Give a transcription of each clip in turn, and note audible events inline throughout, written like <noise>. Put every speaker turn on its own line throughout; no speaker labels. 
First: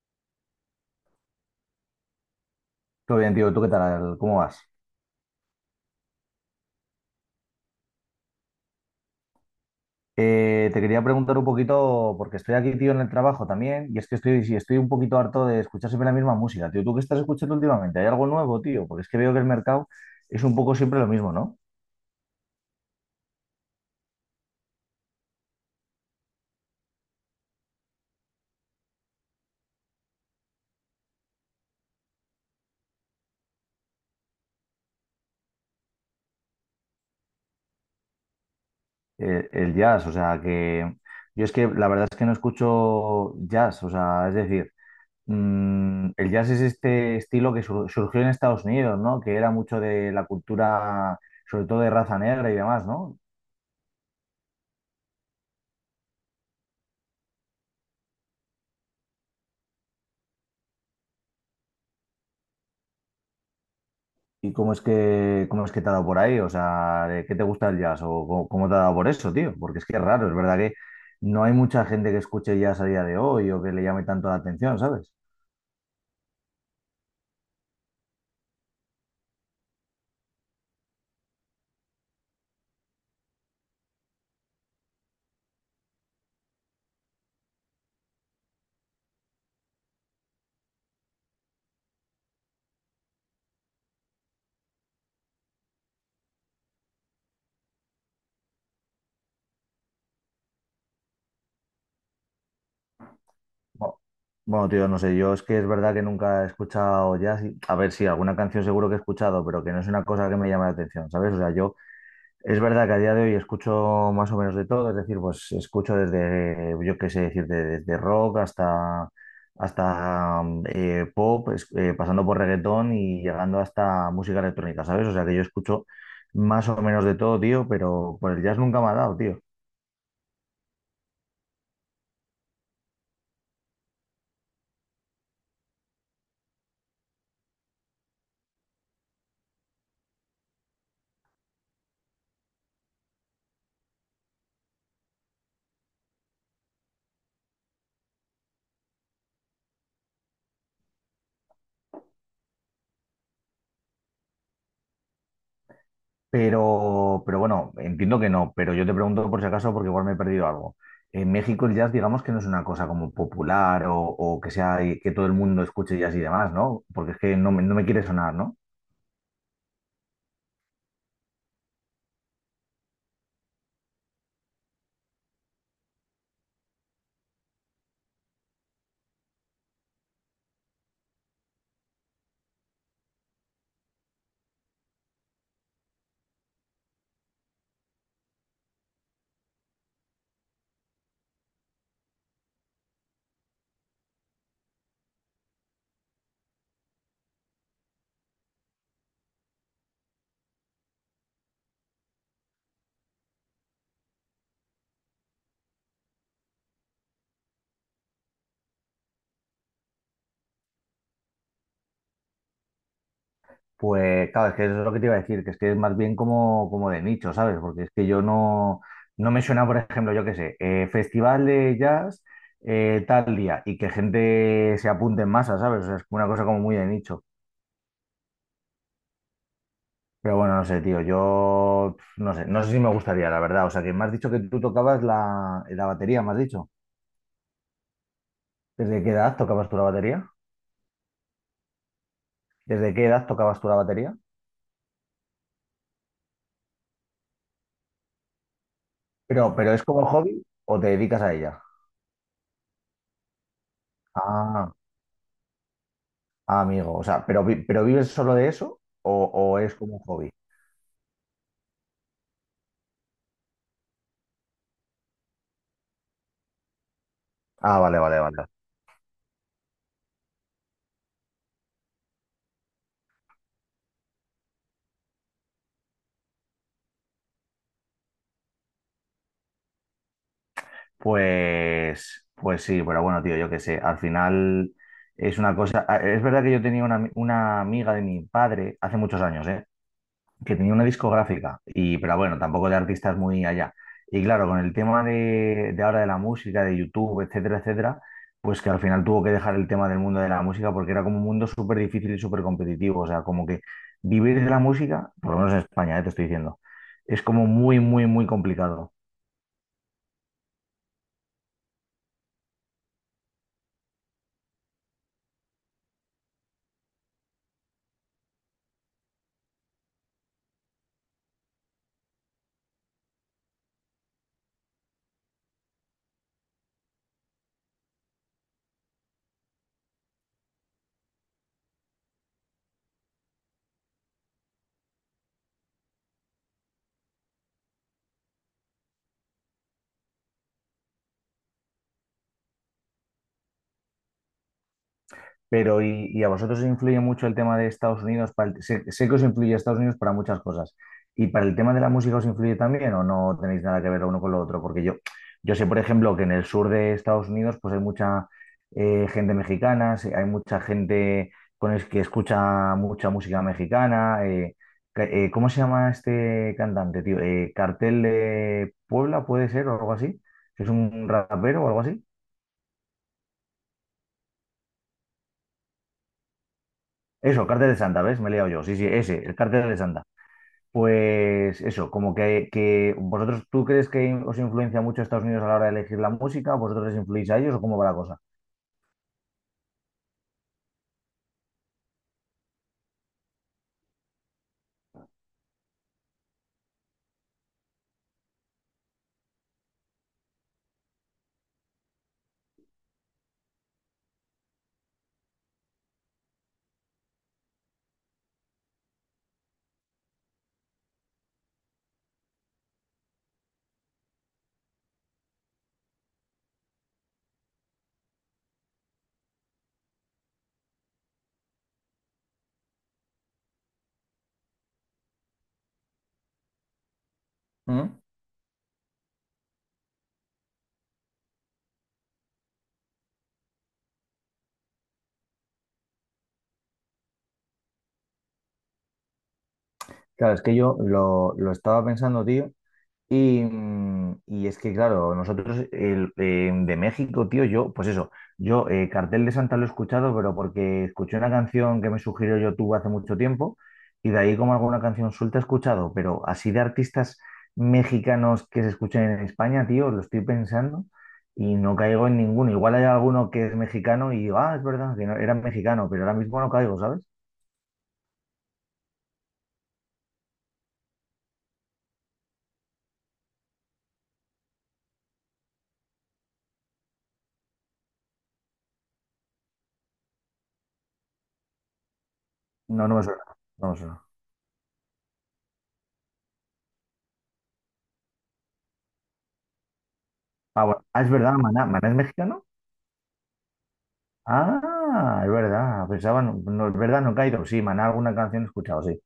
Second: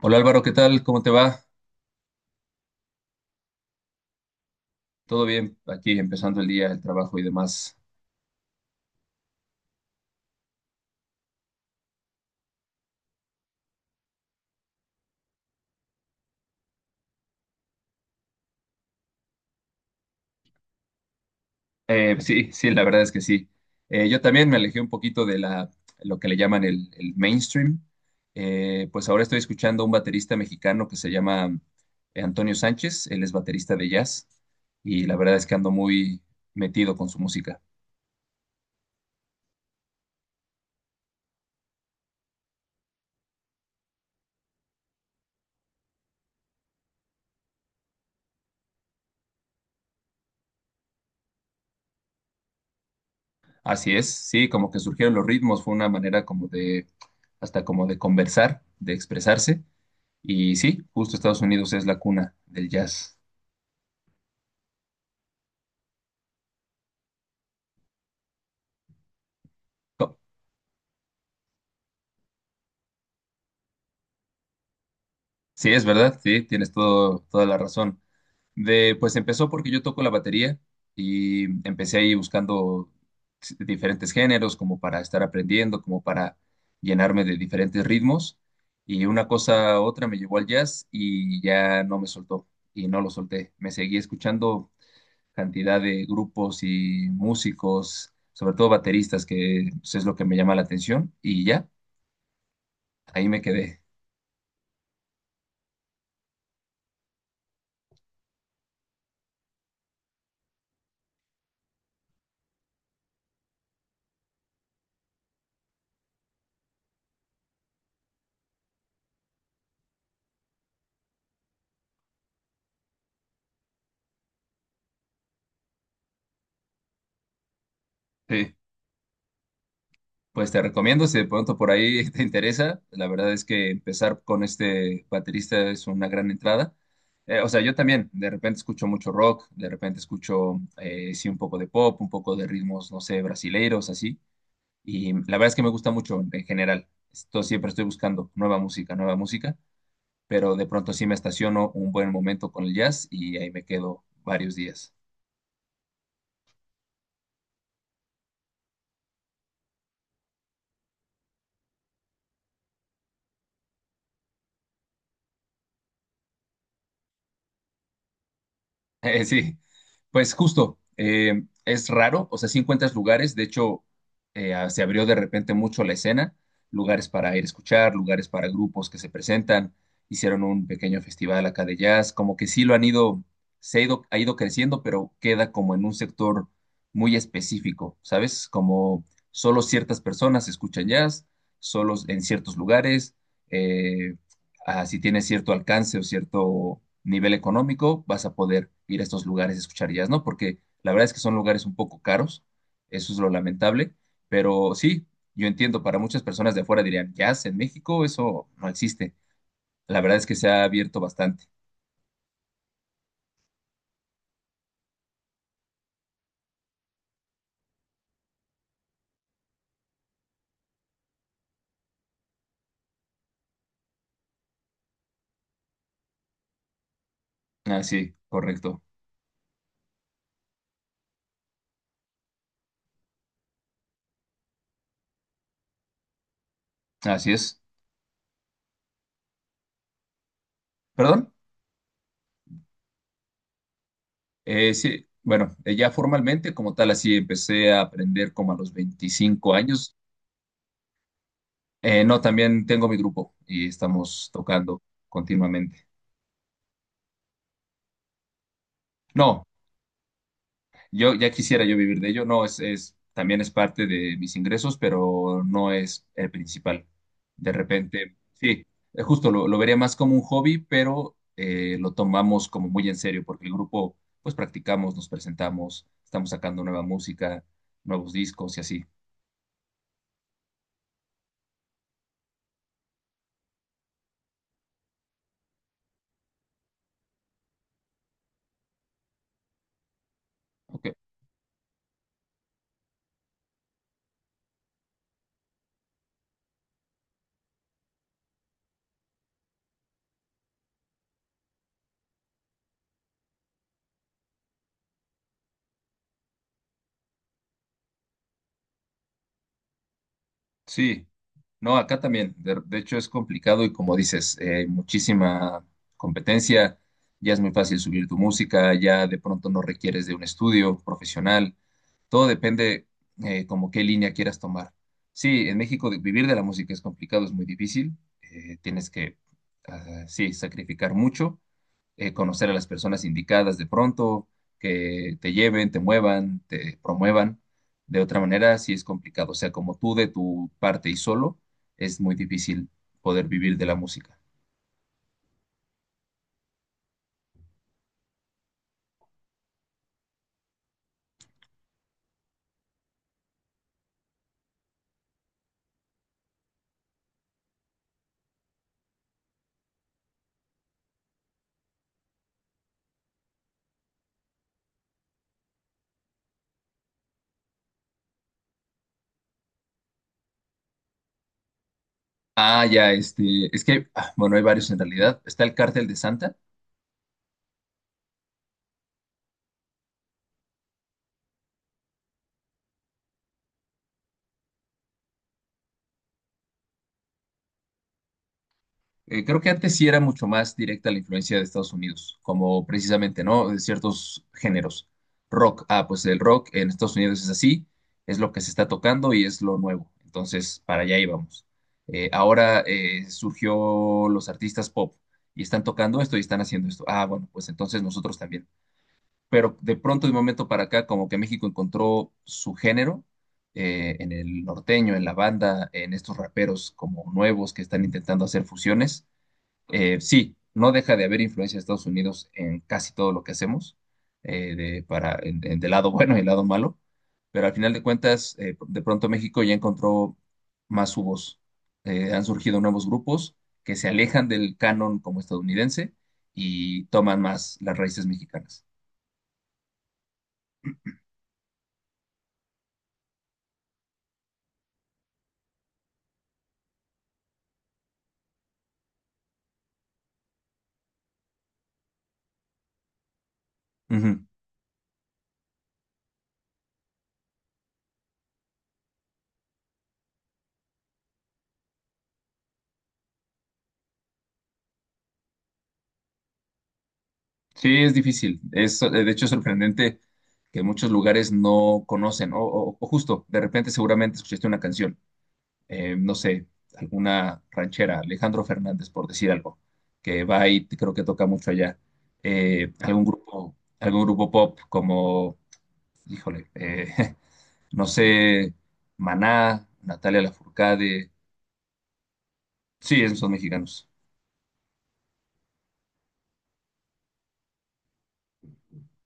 Hola Álvaro, ¿qué tal? ¿Cómo te va?
Todo bien, tío. ¿Tú qué tal? ¿Cómo vas?
¿Todo bien? Aquí empezando el día, el trabajo y demás.
Te quería preguntar un poquito, porque estoy aquí, tío, en el trabajo también, y es que estoy, sí, estoy un poquito harto de escuchar siempre la misma música, tío. ¿Tú qué estás escuchando últimamente? ¿Hay algo nuevo, tío? Porque es que veo que el mercado es un poco siempre lo mismo, ¿no?
Sí, la verdad es que sí. Yo también me alejé un poquito de lo que le llaman el mainstream. Pues ahora estoy escuchando a un baterista mexicano que se llama Antonio Sánchez. Él es baterista de jazz y la verdad es que ando muy metido con su música.
El jazz, o sea, que yo es que la verdad es que no escucho jazz, o sea, es decir, el jazz es este estilo que surgió en Estados Unidos, ¿no? Que era mucho de la cultura, sobre todo de raza negra y demás, ¿no?
Así es, sí, como que surgieron los ritmos, fue una manera como hasta como de conversar, de expresarse. Y sí, justo Estados Unidos es la cuna del jazz.
¿Y cómo es que te ha dado por ahí? O sea, ¿de ¿qué te gusta el jazz? ¿O cómo, cómo te ha dado por eso, tío? Porque es que es
Co-
raro, es verdad que no hay mucha gente que escuche jazz a día de hoy o que le llame tanto la atención, ¿sabes?
Sí, es verdad, sí, toda la razón. Pues empezó porque yo toco la batería y empecé ahí buscando diferentes géneros como para estar aprendiendo, como para llenarme de diferentes ritmos. Y una cosa a otra me llevó al jazz y ya no me soltó y no lo solté. Me seguí escuchando cantidad de grupos y músicos, sobre todo bateristas, que pues, es lo que me llama la atención y ya. Ahí me quedé.
Bueno, bueno, tío, no sé, yo es que es verdad que nunca he escuchado jazz. A ver, sí, alguna canción seguro que he escuchado, pero que no es una cosa que me llame la atención, ¿sabes? O sea, yo es verdad que a día de hoy escucho más o menos de todo, es decir, pues escucho desde, yo qué sé decir, desde rock hasta, hasta pop, pasando por reggaetón y llegando hasta música electrónica, ¿sabes? O sea que yo escucho más o menos de todo, tío, pero por el
Sí.
jazz nunca me ha dado, tío.
Pues te recomiendo, si de pronto por ahí <laughs> te interesa, la verdad es que empezar con este baterista es una gran entrada. O sea, yo también de repente escucho mucho rock, de repente escucho, sí, un poco de pop, un poco de ritmos, no sé, brasileiros, así. Y la verdad es que me gusta mucho en general. Esto siempre estoy buscando nueva música, pero de pronto sí me estaciono un buen momento con el jazz y ahí me quedo varios días.
Pero bueno, entiendo que no, pero yo te pregunto por si acaso porque igual me he perdido algo. En México el jazz, digamos que no es una cosa como popular o que sea que todo el mundo escuche jazz y demás, ¿no? Porque es que no, no me quiere sonar, ¿no?
Sí, pues justo, es raro, o sea, sí encuentras lugares, de hecho, se abrió de repente mucho la escena, lugares para ir a escuchar, lugares para grupos que se presentan, hicieron un pequeño festival acá de jazz, como que sí lo han ido, se ha ido creciendo, pero queda como en un sector muy específico, ¿sabes? Como solo ciertas personas escuchan jazz, solo en ciertos lugares, eh, si tienes cierto alcance o cierto nivel económico, vas a poder ir a estos lugares a escuchar jazz, ¿no? Porque la verdad es que son lugares un poco caros, eso es lo lamentable, pero sí, yo entiendo, para muchas personas de afuera dirían, jazz en México, eso no existe. La verdad es que se ha abierto bastante.
Pues claro, es que eso es lo que te iba a decir, que es más bien como, como de nicho, ¿sabes? Porque es que yo no, no me suena, por ejemplo, yo qué sé, festival de jazz tal día y que gente se apunte en masa, ¿sabes? O sea, es una cosa como muy de nicho.
Ah, sí, correcto.
Pero bueno, no sé, tío, yo pf, no sé, no sé si me gustaría, la verdad. O sea, que me has dicho que tú tocabas la, la batería, me has dicho.
Así es.
¿Desde qué edad tocabas tú la batería?
¿Perdón?
¿Desde qué edad tocabas tú la batería?
Sí, bueno, ya formalmente como tal, así empecé a aprender como a los 25
Pero ¿es
años.
como hobby o te dedicas a ella?
No, también tengo mi grupo y estamos
Ah.
tocando continuamente.
Ah, amigo, o sea, ¿pero, pero vives solo de eso
No,
o es como un hobby?
yo ya quisiera yo vivir de ello, no, también es parte de mis ingresos, pero no es el principal. De
Ah, vale,
repente,
vale, vale.
sí, justo lo vería más como un hobby, pero lo tomamos como muy en serio, porque el grupo, pues practicamos, nos presentamos, estamos sacando nueva música, nuevos discos y así.
Pues, pues sí, pero bueno, tío, yo qué sé, al final es una cosa... ah, es verdad que yo tenía una, una amiga de mi padre hace muchos años, ¿eh? Que tenía una
Ok.
discográfica, y, pero bueno, tampoco de artistas muy allá. Y claro, con el tema de ahora de la música, de YouTube, etcétera, etcétera, pues que al final tuvo que dejar el tema del mundo de la música porque era como un mundo súper difícil y súper competitivo. O sea, como que vivir de la música, por lo menos en España, te estoy diciendo, es como muy, muy, muy complicado.
Sí, no, acá también, de hecho es complicado y como dices, muchísima competencia, ya es muy fácil subir tu música, ya de pronto no requieres de un estudio profesional. Todo depende como qué línea quieras tomar. Sí, en México vivir de la música es complicado, es muy difícil. Tienes que sí, sacrificar mucho, conocer a las personas indicadas de pronto, que te lleven, te muevan, te promuevan. De otra manera, sí es complicado. O sea, como tú de tu parte y solo, es muy difícil poder vivir de la música.
Pero, y a vosotros os influye mucho el tema de Estados Unidos? Sé, sé que os influye Estados Unidos para muchas cosas. ¿Y para el tema de la música os influye también o no tenéis nada que ver lo uno con lo otro? Porque yo sé, por ejemplo, que en el sur de Estados Unidos pues hay mucha gente mexicana, sí, hay mucha gente con el que escucha mucha música mexicana. ¿Cómo se llama este cantante, tío? Cartel de Puebla, puede ser, o algo así. ¿Es un rapero o algo así?
Es que, ah, bueno, hay varios en realidad. Está el Cártel de Santa.
Eso, Cartel de Santa, ¿ves? Me he liado yo. Sí, sí, ese, el Cartel de Santa. Pues eso, como que vosotros, ¿tú crees que os influencia mucho Estados Unidos a la hora de elegir la música? ¿Vosotros les influís a ellos o cómo va la cosa?
Creo que antes sí era mucho más directa la influencia de Estados Unidos, como precisamente, ¿no? De ciertos géneros. Rock, ah, pues el rock en Estados Unidos es así, es lo que se está tocando y es lo nuevo. Entonces, para allá íbamos. Ahora surgió los artistas pop y están tocando esto y están haciendo esto. Ah, bueno, pues entonces nosotros también. Pero de pronto, de un momento para acá, como que México encontró su género en el norteño, en la banda, en estos raperos como nuevos que están intentando hacer fusiones. Sí, no deja de haber influencia de Estados Unidos en casi todo lo que hacemos, de, para, en- del lado <laughs> bueno y el lado malo, pero al final de
¿Mm?
cuentas, de pronto México ya encontró más su voz. Han surgido nuevos grupos que se alejan del canon como estadounidense y toman más las raíces mexicanas.
Claro, es que yo lo estaba pensando, tío, y, y es que, claro, nosotros el, de México, tío, yo, pues eso, yo Cartel de Santa lo he escuchado, pero porque escuché una canción que me sugirió YouTube hace mucho tiempo y de
Ujú.
ahí como alguna canción suelta he escuchado, pero así de artistas mexicanos que se escuchen en España, tío, lo estoy pensando y no caigo en ninguno. Igual hay alguno que es mexicano y digo, ah, es verdad, que no- era mexicano, pero ahora mismo no caigo, ¿sabes?
Sí, es difícil. De hecho, es sorprendente que muchos lugares no conocen, o justo, de repente seguramente escuchaste una canción, no sé, alguna ranchera, Alejandro Fernández, por decir algo, que va y creo que toca mucho allá.
No, no me suena, no me
Algún
suena.
grupo pop como, híjole, <laughs> no sé, Maná, Natalia
Ah, bueno, ah,
Lafourcade,
es verdad, Maná, ¿Maná es mexicano?
sí, esos son mexicanos.
Ah, es verdad, pensaba, no, no, es verdad, no he caído. Sí, Maná, alguna canción he escuchado, sí.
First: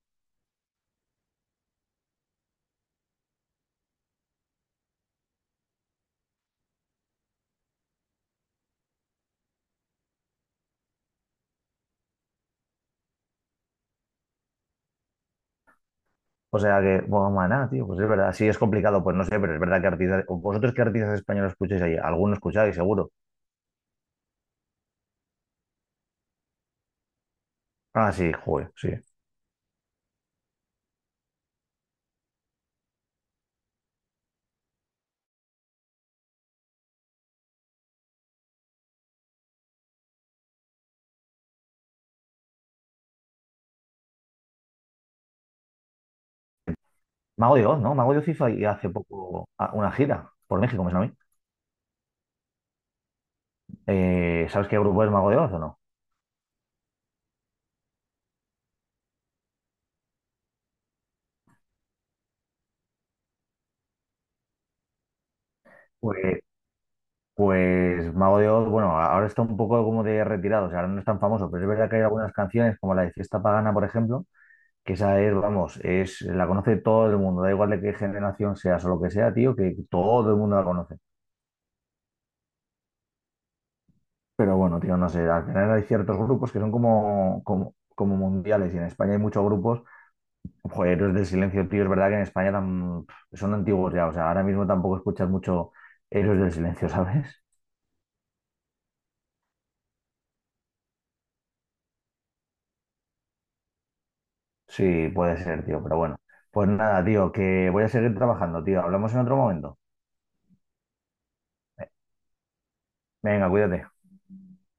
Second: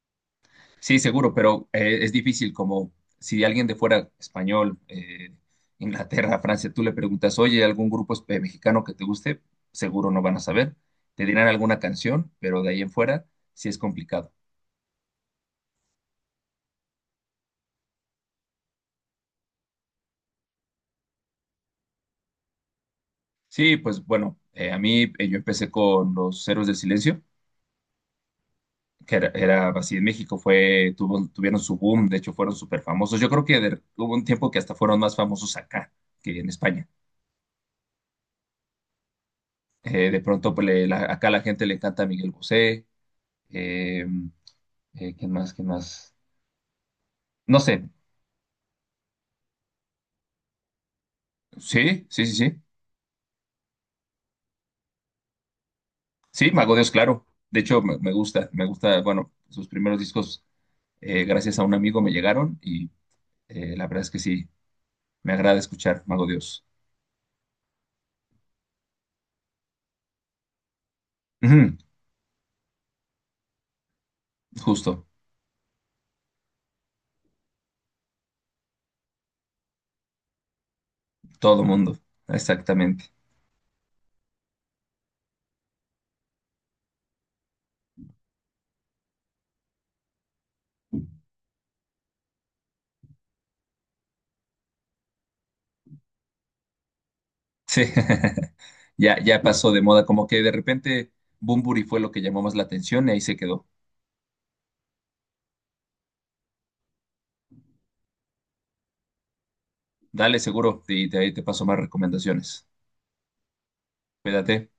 Sí, seguro, pero es difícil como si alguien de fuera español, Inglaterra, Francia, tú le preguntas, oye, ¿algún grupo mexicano que te guste? Seguro no van a saber. Te dirán alguna canción, pero de ahí en fuera sí es complicado.
O sea que, bueno, Maná, tío, pues es verdad, sí es complicado, pues no sé, pero es verdad que artistas, o vosotros qué artistas españoles escucháis ahí, alguno escucháis, seguro.
Sí, pues bueno, a mí yo empecé con los Héroes del Silencio,
Ah, sí, joder, sí.
que era así en México, tuvieron su boom, de hecho fueron súper famosos. Yo creo que hubo un tiempo que hasta fueron más famosos acá que en España. De pronto, pues, acá a la gente le encanta Miguel Bosé, eh, ¿quién más? ¿Quién más?
Mago
No
de
sé,
Oz, ¿no? Mago de Oz hizo ahí hace poco ah, una gira por México, me suena a mí.
sí, sí, sí, sí.
¿Sabes qué grupo es Mago de Oz o no?
Sí, Mago Dios, claro. De hecho, me gusta, bueno, sus primeros discos, gracias a un amigo me llegaron y la verdad es que sí, me agrada escuchar Mago
Pues,
Dios.
pues Mago de Oz, bueno, ahora está un poco como de retirado, o sea, ahora no es tan famoso, pero es
Ujú.
verdad que hay algunas canciones, como la de Fiesta Pagana, por ejemplo, que
Justo,
esa es, vamos, es, la conoce todo el mundo, da igual de qué generación seas o lo que sea, tío, que todo el mundo la conoce.
todo mundo, exactamente.
Pero bueno, tío, no sé, al final hay ciertos grupos que son como, como, como mundiales y en España hay muchos grupos, joder, Héroes del Silencio, tío, es verdad que en España son antiguos ya, o sea, ahora mismo tampoco escuchas mucho Héroes del Silencio, <laughs> ¿sabes?
Sí, <laughs> ya, ya pasó de moda, como que de repente Bunbury fue lo que llamó más la atención y ahí se quedó.
Sí, puede ser, tío, pero bueno. Pues nada, tío, que voy a seguir trabajando, tío. Hablamos en otro momento.
Dale seguro y de ahí te paso más recomendaciones.
Venga, cuídate.
Cuídate.